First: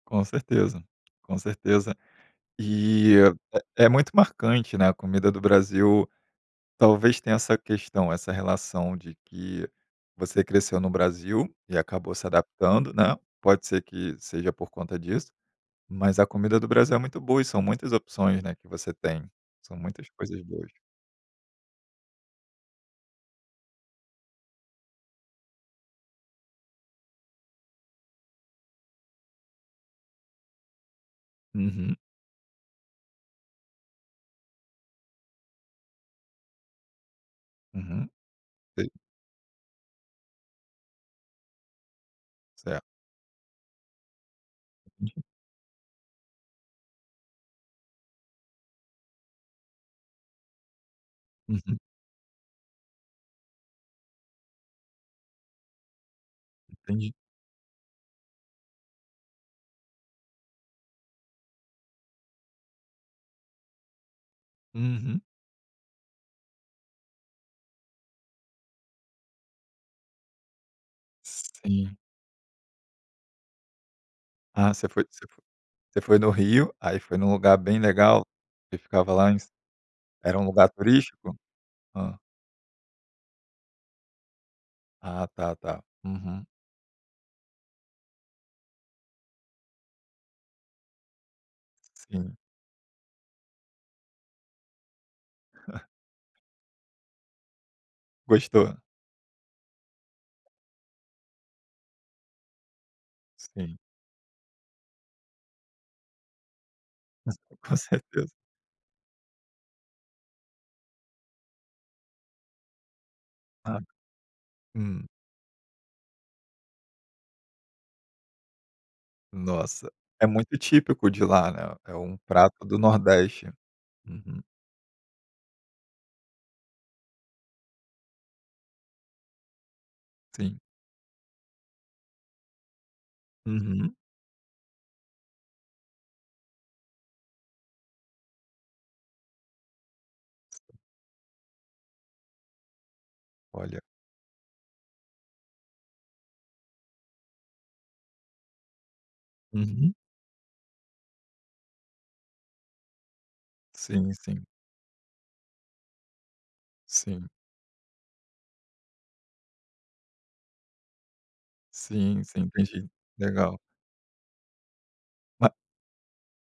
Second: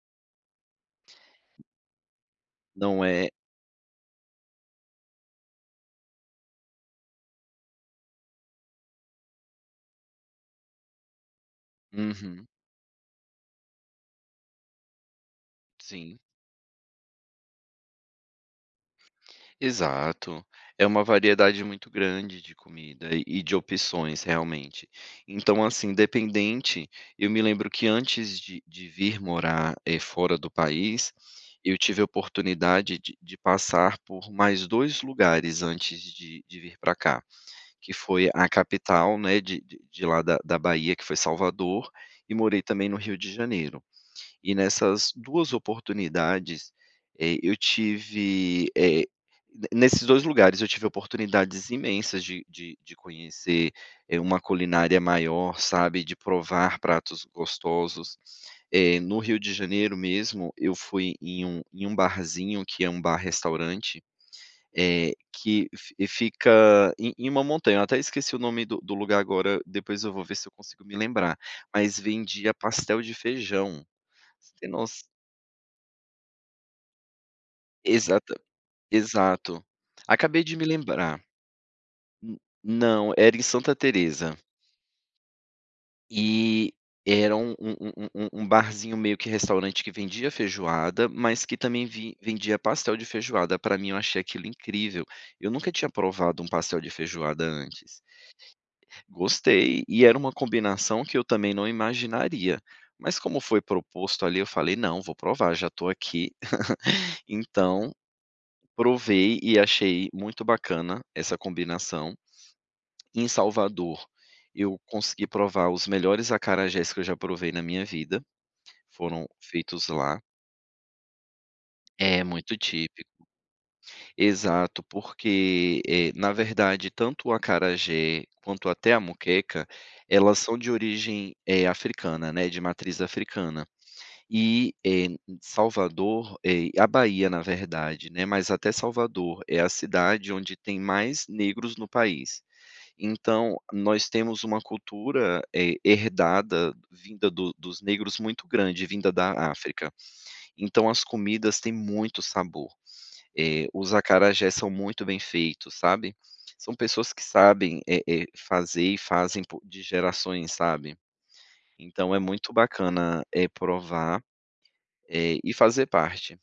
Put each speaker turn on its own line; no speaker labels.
Com certeza, com certeza.
Não
E
é.
é muito marcante, né, a comida do Brasil, talvez tenha essa questão, essa relação, de que você cresceu no Brasil. E acabou se
Uhum.
adaptando, né, pode ser que seja, por conta disso,
Sim.
mas, a comida do Brasil, é muito boa e são muitas opções, né, que você tem, são muitas coisas
Exato.
boas.
É uma variedade muito grande, de comida e de opções, realmente. Então, assim, independente, eu me lembro, que antes de de vir morar, eh, fora do país, eu
Uhum.
tive a oportunidade, de de passar, por mais 2 lugares, antes de de vir pra cá, que
Uhum.
foi a
Sei.
capital, né, de de lá da da Bahia, que foi Salvador, e morei
Certo.
também, no Rio de Janeiro. E nessas
Uhum.
2 oportunidades, eh, eu tive, eh, nesses 2 lugares, eu tive oportunidades
Uhum.
imensas, de de de conhecer, eh, uma culinária maior, sabe, de provar
Entendi.
pratos gostosos, eh, no Rio de Janeiro, mesmo, eu fui em um em um barzinho, que é um bar restaurante, eh,
Uhum.
que fica em em uma montanha, até esqueci o nome do do lugar agora, depois, eu vou ver, se eu consigo me lembrar,
Sim.
mas, vendia pastel de feijão. Se
Ah, você
nos
foi você fo você foi no Rio, aí foi num lugar, bem legal,
Exato,
você ficava lá.
exato.
Era
Acabei
um
de me
lugar
lembrar.
turístico? Hã.
Hum não, era em Santa Teresa.
Ah tá, tá. Uhum.
E era um um um um barzinho, meio que restaurante, que vendia feijoada, mas que, também ven
Sim.
vendia pastel de feijoada, pra mim, eu achei aquilo incrível. Eu nunca
Ah.
tinha provado, um pastel de feijoada antes.
Gostou?
Gostei, e era uma combinação, que eu também não imaginaria. Mas como foi
Sim.
proposto, ali, eu falei: "Não, vou provar já estou aqui."
Hum, com
Então,
certeza.
provei, e achei muito bacana, essa combinação. Em
Hã.
Salvador, eu
Hum.
consegui provar, os melhores acarajés, que eu já provei na minha vida, foram feitos
Nossa,
lá.
é muito típico de lá, né, é um
É muito
prato do
típico.
Nordeste. Uhum.
Exato, porque, eh, na verdade, tanto o acarajé, quanto até a moqueca, elas são
Sim.
de origem africana, eh, né, de matriz africana.
Uhum.
E, eh, Salvador, eh, a Bahia na verdade, mas até Salvador, é a cidade, onde tem mais negros no país. Então,
Olha.
nós temos uma cultura, eh, herdada vinda do dos negros muito grande, vinda da África.
Uhum.
Então, as comidas, têm muito sabor, eh, os
Sim, sim.
acarajés, são muito bem feitos, sabe, são pessoas que
Sim.
sabem, eh eh, fazer e fazem, de gerações sabe. Então, é
Sim, sim,
muito bacana, eh,
legal.
provar, eh,
Ma
e fazer parte.